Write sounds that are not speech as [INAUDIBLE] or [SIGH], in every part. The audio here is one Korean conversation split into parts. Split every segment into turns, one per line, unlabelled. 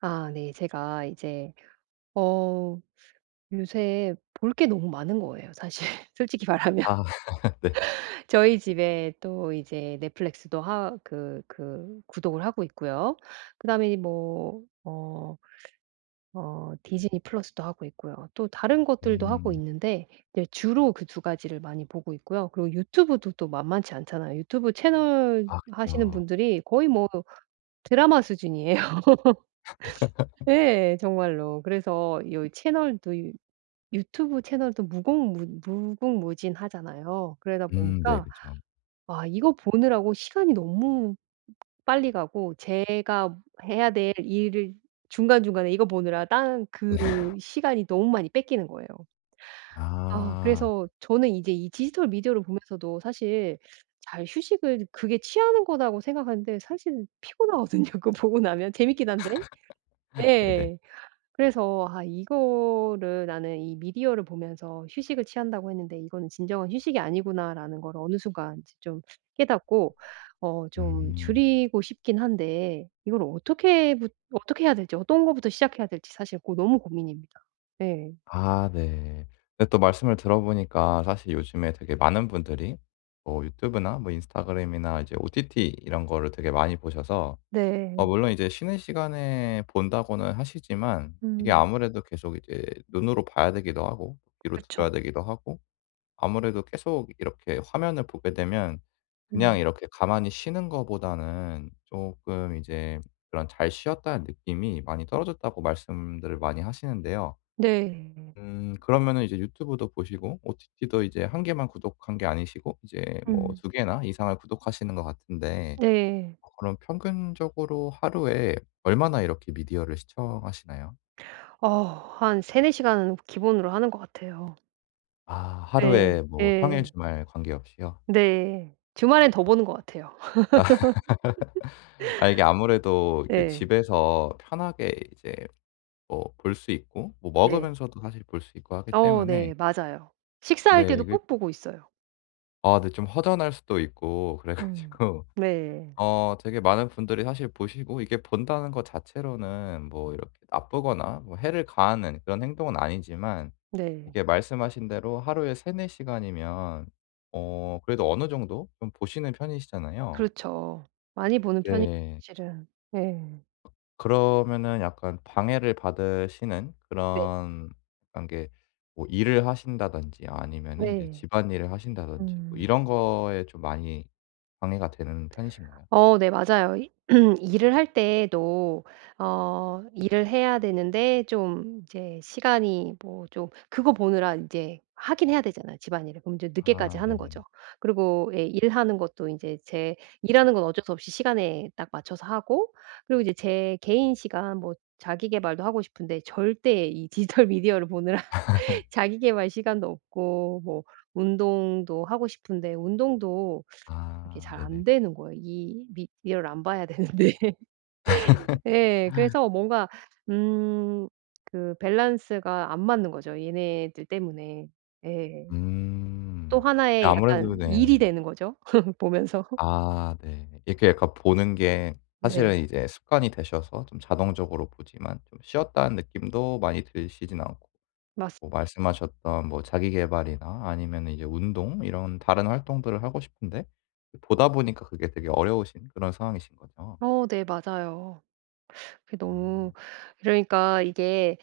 아 네. 제가 이제 어 요새 볼 게 너무 많은 거예요 사실 솔직히 말하면.
아 [LAUGHS] 네.
[LAUGHS] 저희 집에 또 이제 넷플릭스도 하 그 그 구독을 하고 있고요. 그다음에 이제 뭐 어 어 디즈니 플러스도 하고 있고요. 또 다른 것들도 하고
음.
있는데 네 주로 그 2 가지를 많이 보고 있고요. 그리고 유튜브도 또 만만치 않잖아요. 유튜브 채널
아
하시는
그쵸.
분들이 거의 뭐 드라마 수준이에요. [LAUGHS]
[LAUGHS]
예 정말로. 그래서 여기 채널도 유 유튜브 채널도 무궁무 무궁무진 하잖아요. 그러다
음. 네
보니까
그쵸.
아 이거 보느라고 시간이 너무 빨리 가고 제가 해야 될 일을 중간중간에 이거 보느라 딴 그
[LAUGHS]
시간이 너무 많이 뺏기는 거예요. 아
아.
그래서 저는 이제 이 디지털 미디어를 보면서도 사실 잘 휴식을 그게 취하는 거라고 생각하는데 사실은 피곤하거든요 그거 보고 나면 재밌긴 한데.
[LAUGHS] 네네.
예. 그래서 '아 이거를 나는 이 미디어를 보면서 휴식을 취한다고 했는데 이거는 진정한 휴식이 아니구나.'라는 거를 어느 순간 이제 좀 깨닫고 어 좀
음.
줄이고 싶긴 한데. 이거를 어떻게 부 어떻게 해야 될지 어떤 거부터 시작해야 될지 사실 고 너무 고민입니다. 네.
아 네. 근데 또 말씀을 들어보니까 사실 요즘에 되게 많은 분들이 뭐 유튜브나 뭐 인스타그램이나 이제 OTT 이런 거를 되게 많이 보셔서. 어
네.
물론 이제 쉬는 시간에 본다고는 하시지만 이게
음.
아무래도 계속 이제 눈으로 봐야 되기도 하고 귀로 들어야
그렇죠.
되기도 하고. 아무래도 계속 이렇게 화면을 보게 되면 그냥
음.
이렇게 가만히 쉬는 거보다는 쪼끔 이제 그런 잘 쉬었다는 느낌이 많이 떨어졌다고 말씀들을 많이 하시는데요.
네.
음 그러면은 이제 유튜브도 보시고 OTT도 이제 1 개만 구독한 게 아니시고 이제 뭐
음.
2 개나 이상을 구독하시는 것 같은데
네.
어 그럼 평균적으로 하루에 얼마나 이렇게 미디어를 시청하시나요?
어. 한 3-4 시간은 기본으로 하는 것 같아요.
아 하루에
네.
뭐 평일
예.
주말 관계없이요?
네. 주말에는 더
아.
보는 것 같아요.
[LAUGHS] 아 이게
[LAUGHS]
아무래도 이게
네.
집에서 편하게 이제 뭐 볼 수 있고 뭐
네.
먹으면서도 사실 볼 수 있고 하기
어
때문에
네 맞아요. 식사할
네.
때도
그
꼭 보고 있어요.
아 네 좀 허전할 수도 있고 그래
음.
가지고.
네.
어 되게 많은 분들이 사실 보시고 이게 본다는 것 자체로는 뭐 이렇게 나쁘거나 뭐 해를 가하는 그런 행동은 아니지만
네.
이게 말씀하신 대로 하루에 3-4 시간이면 어 그래도 어느 정도 좀 보시는 편이시잖아요.
그렇죠. 많이 보는 편이
네.
사실은. 네.
그러면은 약간 방해를 받으시는
네.
그런 그런 게 뭐 일을 하신다든지 아니면은 이제
네.
집안일을 하신다든지 뭐
음.
이런 거에 좀 많이 방해가 되는 편이신가요?
어 네 맞아요. 이 [CLEARS THROAT] 일을 할 때도 어 일을 해야 되는데 좀 이제 시간이 뭐 좀 그거 보느라 이제 하기는 해야 되잖아요 집안일을. 그럼 이제 늦게까지
아
하는
네네.
거죠. 그리고 일하는 것도 인제 제 일하는 건 어쩔 수 없이 시간에 딱 맞춰서 하고 그리고 이제 제 개인 시간 뭐 자기 계발도 하고 싶은데 절대 이 디지털 미디어를 보느라 [LAUGHS]
[LAUGHS]
자기 계발 시간도 없고 뭐 운동도 하고 싶은데 운동도 [SUCKS TEETH] 그렇게
아.
잘
네네.
안되는 거예요. 이 미디어를 안 봐야 되는데. [LAUGHS] 예.
[LAUGHS]
그래서 뭔가 음 그 밸런스가 안 맞는 거죠, 얘네들 때문에. 예. 또
음.
1 의
아무래도
약간 일이
네.
되는 거죠 [LAUGHS] 보면서. [LAUGHS]
아 네. 이렇게 약간 보는 게
네.
사실은 이제 습관이 되셔서 좀 자동적으로 보지만 좀 쉬었다는 느낌도 많이 드시지는 않고
맞습
뭐 말씀하셨던 뭐 자기 계발이나 아니면은 이제 운동 이런 다른 활동들을 하고 싶은 데 보다 보니까 그게 되게 어려우신 그런 상황이신 거죠?
어 네 맞아요. [SUCKS TEETH] 그게 너무
음.
그러니까 이게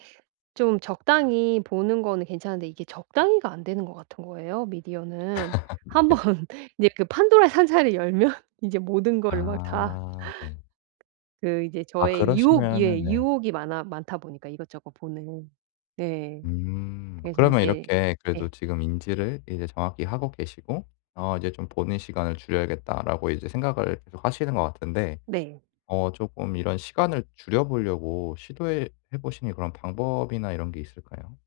좀 적당히 보는 거는 괜찮은데 이게 적당히가 안 되는 것 같은 거예요 미디어는.
[LAUGHS]
1 번
네.
이제 그 판도라의 상자를 열면 이제 모든 거를 막 다
아 네.
그 이제
아
저의 유혹
그러시면은
예
네.
유혹이 많아 많다 보니까 이것저것 보는. 네.
음.
그래서
그러면
이게
이렇게 그래도
예.
지금 인지를 이제 정확히 하고 계시고 '어 이제 좀 보는 시간을 줄여야겠다.'라고 이제 생각을 계속하시는 것 같은데
네.
어 쪼끔 이런 시간을 줄여 보려고 시도해 해 보시는 그런 방법이나 이런 게 있을까요?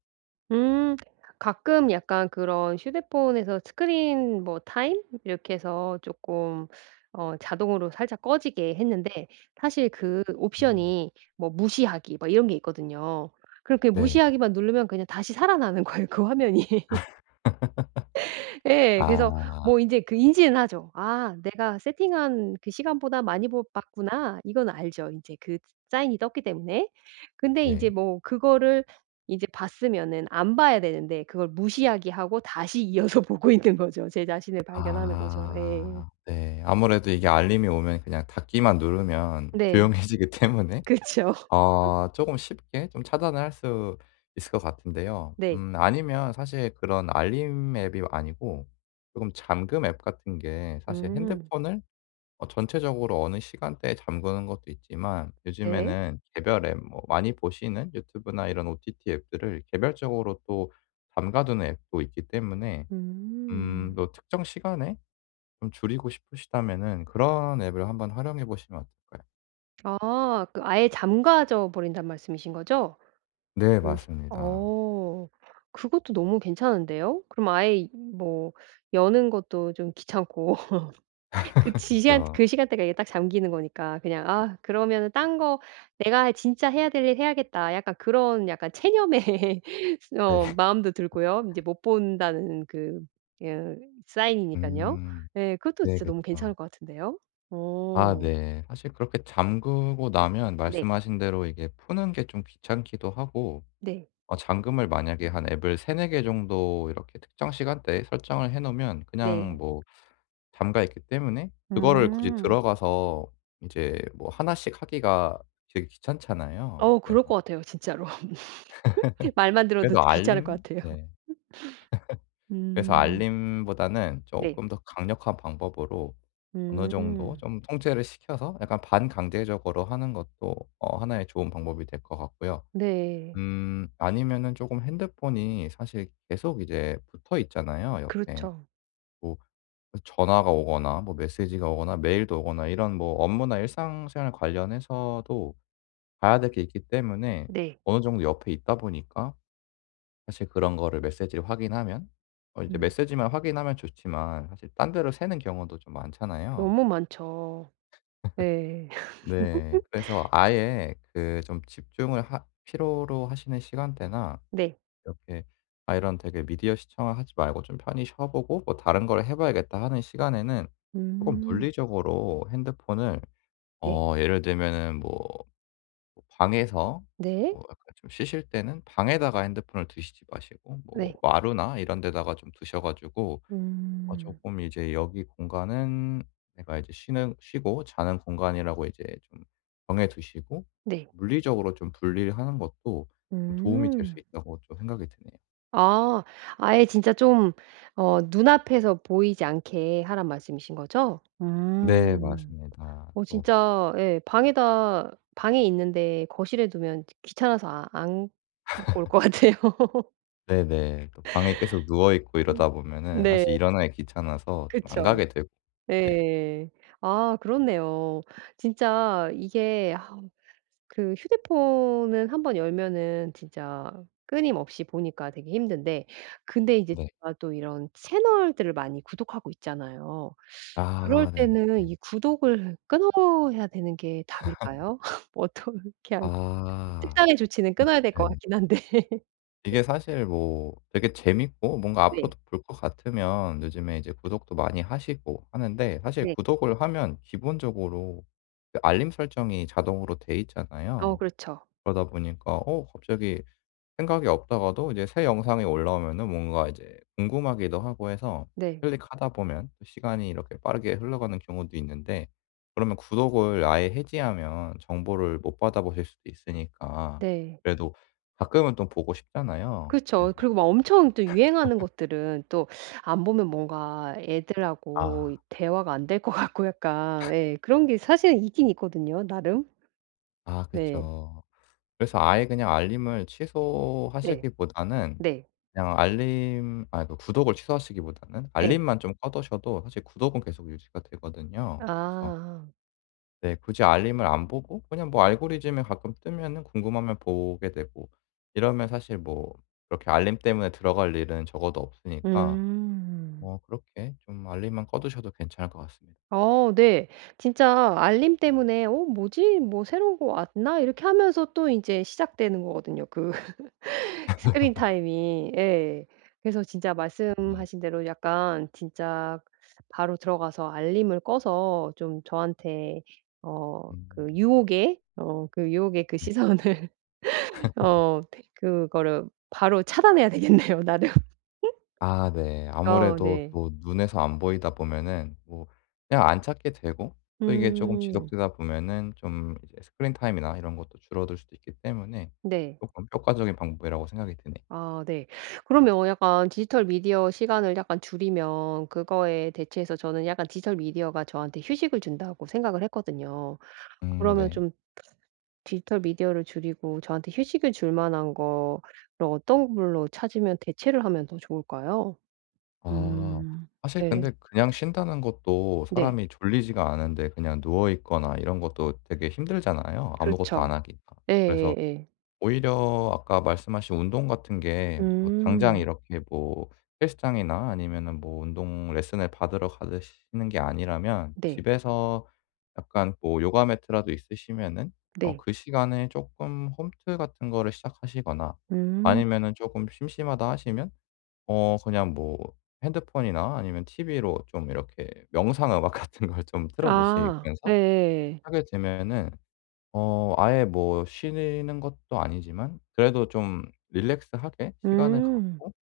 음. 가끔 약간 그런 휴대폰에서 스크린 뭐 타임 이렇게 해서 쪼끔 어 자동으로 살짝 꺼지게 했는데 사실 그
음.
옵션이 뭐 무시하기 뭐 이런 게 있거든요. 그렇게
네.
무시하기만 누르면 그냥 다시 살아나는 거예요 그 화면이. [LAUGHS]
[LAUGHS]
예. 그래서
아.
뭐 인제 그 인지는 하죠. '아 내가 세팅한 그 시간보다 많이 보 봤구나.' 이건 알죠 이제 그 사인이 떴기 때문에. 근데 이제
네.
뭐 그거를 이제 봤으면은 안 봐야 되는데 그걸 무시하기 하고 다시 이어서 보고 있는 거죠. 제 자신을 발견하는 거죠. 예.
아 네. 아무래도 이게 알림이 오면 그냥 닫기만 누르면
네.
조용해지기 때문에
그쵸. [LAUGHS]
어 쪼금 쉽게 좀 차단을 할 수 있을 것 같은데요.
네.
음 아니면 사실 그런 알림 앱이 아니고 쪼금 잠금 앱 같은 게 사실
음.
핸드폰을 어 전체적으로 어느 시간대에 잠그는 것도 있지만
네.
요즘에는 개별 앱 뭐 많이 보시는 유튜브나 이런 ott 앱들을 개별적으로 또 잠가두는 앱도 있기 때문에 음
음.
뭐 특정 시간에 좀 줄이고 싶으시다면은 그런 앱을 한번 활용해 보시면 어떨까요?
아. 그 '아예 잠가져 버린다.'는 말씀이신 거죠?
네
그 시
맞습니다.
어. 그것도 너무 괜찮은데요? 그럼 아예 이 뭐 여는 것도 좀 귀찮고. 그
[LAUGHS]
지시한
그쵸.
그 시간대가 이게 딱 잠기는 거니까 그냥 아 그러면은 딴 거 '내가 할 진짜 해야 될 일 해야겠다.' 약간 그런 약간 체험의 [LAUGHS] 스
네.
어 마음도 들고요. '이제 못 본다.'는 그 으 사인이니깐요.
음.
예. 그것도
네
진짜 너무 괜찮을
그쵸.
것 같은데요?
아
어.
네. 사실 그렇게 잠그고 나면
네.
말씀하신 대로 이게 푸는 게 좀 귀찮기도 하고
네.
어 잠금을 만약에 한 앱을 3-4 개 정도 이렇게 특정 시간대에 설정을 해 놓으면 그냥
네.
뭐 잠겨 있기 때문에 그거를 굳이
음.
들어가서 이제 뭐 1 씩 하기가 되게 귀찮잖아요.
어 그럴
그래서
것 같아요 진짜로. [LAUGHS] 말만
[LAUGHS]
들어도
그래도
귀찮을 것
알림
같아요.
네. [LAUGHS] 그래서
[LAUGHS]
알림보다는
네.
쪼끔 더 강력한 방법으로 어느 정도
음.
좀 통제를 시켜서 약간 반강제적으로 하는 것도 어 하나의 좋은 방법이 될 것 같고요.
네.
음 아니면은 쪼금 핸드폰이 사실 계속 이제 붙어 있잖아요 옆에.
그렇죠.
뭐 전화가 오거나 뭐 메시지가 오거나 메일도 오거나 이런 뭐 업무나 일상생활 관련해서도 봐야 될 게 있기 때문에
네.
어느 정도 옆에 있다 보니까 사실 그런 거를 메시지를 확인하면 어 이제
음.
메시지만 확인하면 좋지만 사실 딴 데로 새는 경우도 좀 많잖아요?
너무 많죠.
[LAUGHS]
네.
네. 그래서
[LAUGHS]
아예 그 좀 집중을 하 필요로 하시는 시간대나
네.
이렇게 아 이런 되게 '미디어 시청을 하지 말고 좀 편히 쉬어보고 뭐 다른 걸 해 봐야겠다.' 하는 시간에는 쪼금
음.
물리적으로 핸드폰을
네.
어 예를 들면은 뭐 방에서
네.
뭐 약간 좀 쉬실 때는 방에다가 핸드폰을 두시지 마시고 뭐
네.
마루나 이런 데다가 좀 두셔 가지고 어
음.
쪼끔 이제 여기 공간은 내가 이제 쉬는 쉬고 자는 공간이라고 이제 좀 정해 두시고
네.
'물리적으로 좀 분리를 하는 것도 좀 도움이 될 수
음.
있다.'고 또 생각이 드네요.
아. 아예 진짜 좀 어 눈앞에서 보이지 않게 하라는 말씀이신 거죠?
네
음.
맞습니다.
어
또
진짜 예 방에다 방에 있는데 거실에 두면 지 귀찮아서 안 갖고 올 것
[LAUGHS]
같아요. [LAUGHS]
네네. 또 방에 계속 누워 있고 이러다
음
보면은
네.
사실 일어나기 귀찮아서 좀 안
그쵸.
가게 되고. 네.
네. 아 그렇네요. 진짜 이게 아 그 휴대폰은 한번 열면은 진짜 끊임없이 보니까 되게 힘든데 근데 이제
네.
제가 또 이런 채널들을 많이 구독하고 있잖아요. [SUCKS TEETH] 그럴
아
때는
네네네.
이 구독을 끊어야 되는 게
[LAUGHS]
답일까요? [LAUGHS] 어떻게 할
아.
특단의 조치는
이
끊어야 될
예.
것 같기는 한데.
이게
[LAUGHS]
사실 뭐 되게 재밌고 뭔가
네.
앞으로도 볼 것 같으면 요즘에 이제 구독도 많이 하시고 하는데 사실
네.
구독을 하면 기본적으로 그 알림 설정이 자동으로 돼
어
있잖아요.
그렇죠.
그러다 보니까 어 갑자기 생각이 없다가도 이제 새 영상이 올라오면은 뭔가 이제 궁금하기도 하고 해서
네.
클릭하다 보면 또 시간이 이렇게 빠르게 흘러가는 경우도 있는데 그러면 구독을 아예 해지하면 정보를 못 받아보실 수도 있으니까
네.
그래도 가끔은 또 보고 싶잖아요. 그래서
그쵸. 그리고 막 엄청 또 유행하는
[LAUGHS]
것들은 또 [SUCKS TEETH] 안 보면 뭔가 애들하고
아.
대화가 안 될 것 같고 약간
[LAUGHS]
예 그런 게 사실은 있기는 있거든요, 나름.
아
네.
그쵸. 그래서 아예 그냥 알림을
네.
취소하시기보다는
네.
그냥 알림 아 그러니까 구독을 취소하시기보다는
예.
알림만 좀 꺼 두셔도 사실 구독은 계속 유지가 되거든요. 그래서
아.
네, 굳이 알림을 안 보고 그냥 뭐 알고리즘에 가끔 뜨면은 궁금하면 보게 되고 이러면 사실 뭐 그렇게 알림 때문에 들어갈 일은 적어도 없으니까
음.
뭐 그렇게 좀 알림만 꺼 두셔도 괜찮을 것 같습니다.
어 네. 진짜 알림 때문에 '어 뭐지? 뭐 새로운 거 왔나?' 이렇게 하면서 또 인제 시작되는 거 거든요 그 [LAUGHS] 스크린
[LAUGHS]
타임이. 예. 그래서 진짜
예.
말씀하신 대로 약간 진짜 바로 들어가서 알림을 꺼서 좀 저한테 어
음.
그 유혹의, 어 그 유혹의 그
네.
시선을
[LAUGHS]
어 그거를 바로 차단해야 되겠네요 나름.
아 네.
[LAUGHS] 어
아무래도
네.
또 눈에서 안 보이다 보면은 뭐 그냥 안 찾게 되고 또 이게 쪼끔
음.
지속되다 보면은 좀 이제 스크린 타임이나 이런 것도 줄어들 수도 있기 때문에
네.
조금 효과적인 방법이라고 생각이 드네.
아 네. 그러면 약간 디지털 미디어 시간을 약간 줄이면 그거에 대체해서 저는 약간 디지털 미디어가 저한테 휴식을 준다고 생각을 했거든요.
음
그러면
네.
좀 [SUCKS TEETH] 디지털 미디어를 줄이고 저한테 휴식을 줄 만한 거를 어떤 걸로 찾으면 대체를 하면 더 좋을까요?
아
음
사실
네.
근데 그냥 쉰다는 것도
네.
사람이 졸리지가 않은데 그냥 누워 있거나 이런 것도 되게 힘들잖아요 아무것도 안
그렇죠.
하기가. 그래서
예예예.
오히려 아까 말씀하신 운동 같은 게 뭐 당장
음.
이렇게 뭐 헬스장이나 아니면은 뭐 운동 레슨을 받으러 가시는 게 아니라면
네.
집에서 약간 뭐 요가 매트라도 있으시면은 어
네.
그 시간에 쪼끔 홈트 같은 거를 시작하시거나
음.
아니면은 쪼금 심심하다 하시면 어 그냥 뭐 핸드폰이나 아니면 티브이로 좀 이렇게 명상 음악 같은 걸 좀 틀어
아
놓으시면서
예예예.
하게 되면은 어 아예 뭐 쉬는 것도 아니지만 그래도 좀 릴렉스 하게 시간을
음.
갖고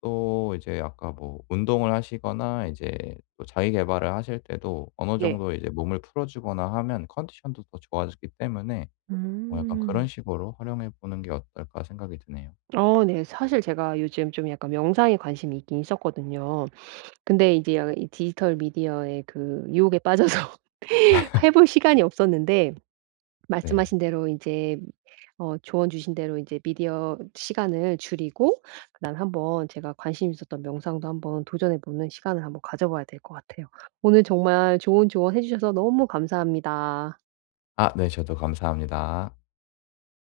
또 이제 아까 뭐 운동을 하시거나 이제 또 자기 계발을 하실 때도 어느
예.
정도 이제 몸을 풀어 주거나 하면 컨디션도 더 좋아지기 때문에 뭐 약간 '그런
음.
식으로 활용해 보는 게 어떨까.' 생각이 드네요.
어 네. 사실 제가 요즘 좀 약간 명상에 관심이 있기는 있었거든요. 근데 이제 이 디지털 미디어의 그 유혹에 빠져서 [LAUGHS]
[LAUGHS]
해 볼 시간이 없었는데
네.
말씀하신 대로 인제 어 조언 주신 대로 인제 미디어 시간을 줄이고 그다음에 한번 제가 관심 있었던 명상도 한번 도전해 보는 시간을 한번 가져 봐야 될 것 같아요. 오늘 정말 좋은 조언해 주셔서 너무 감사합니다.
아 네 저도 감사합니다.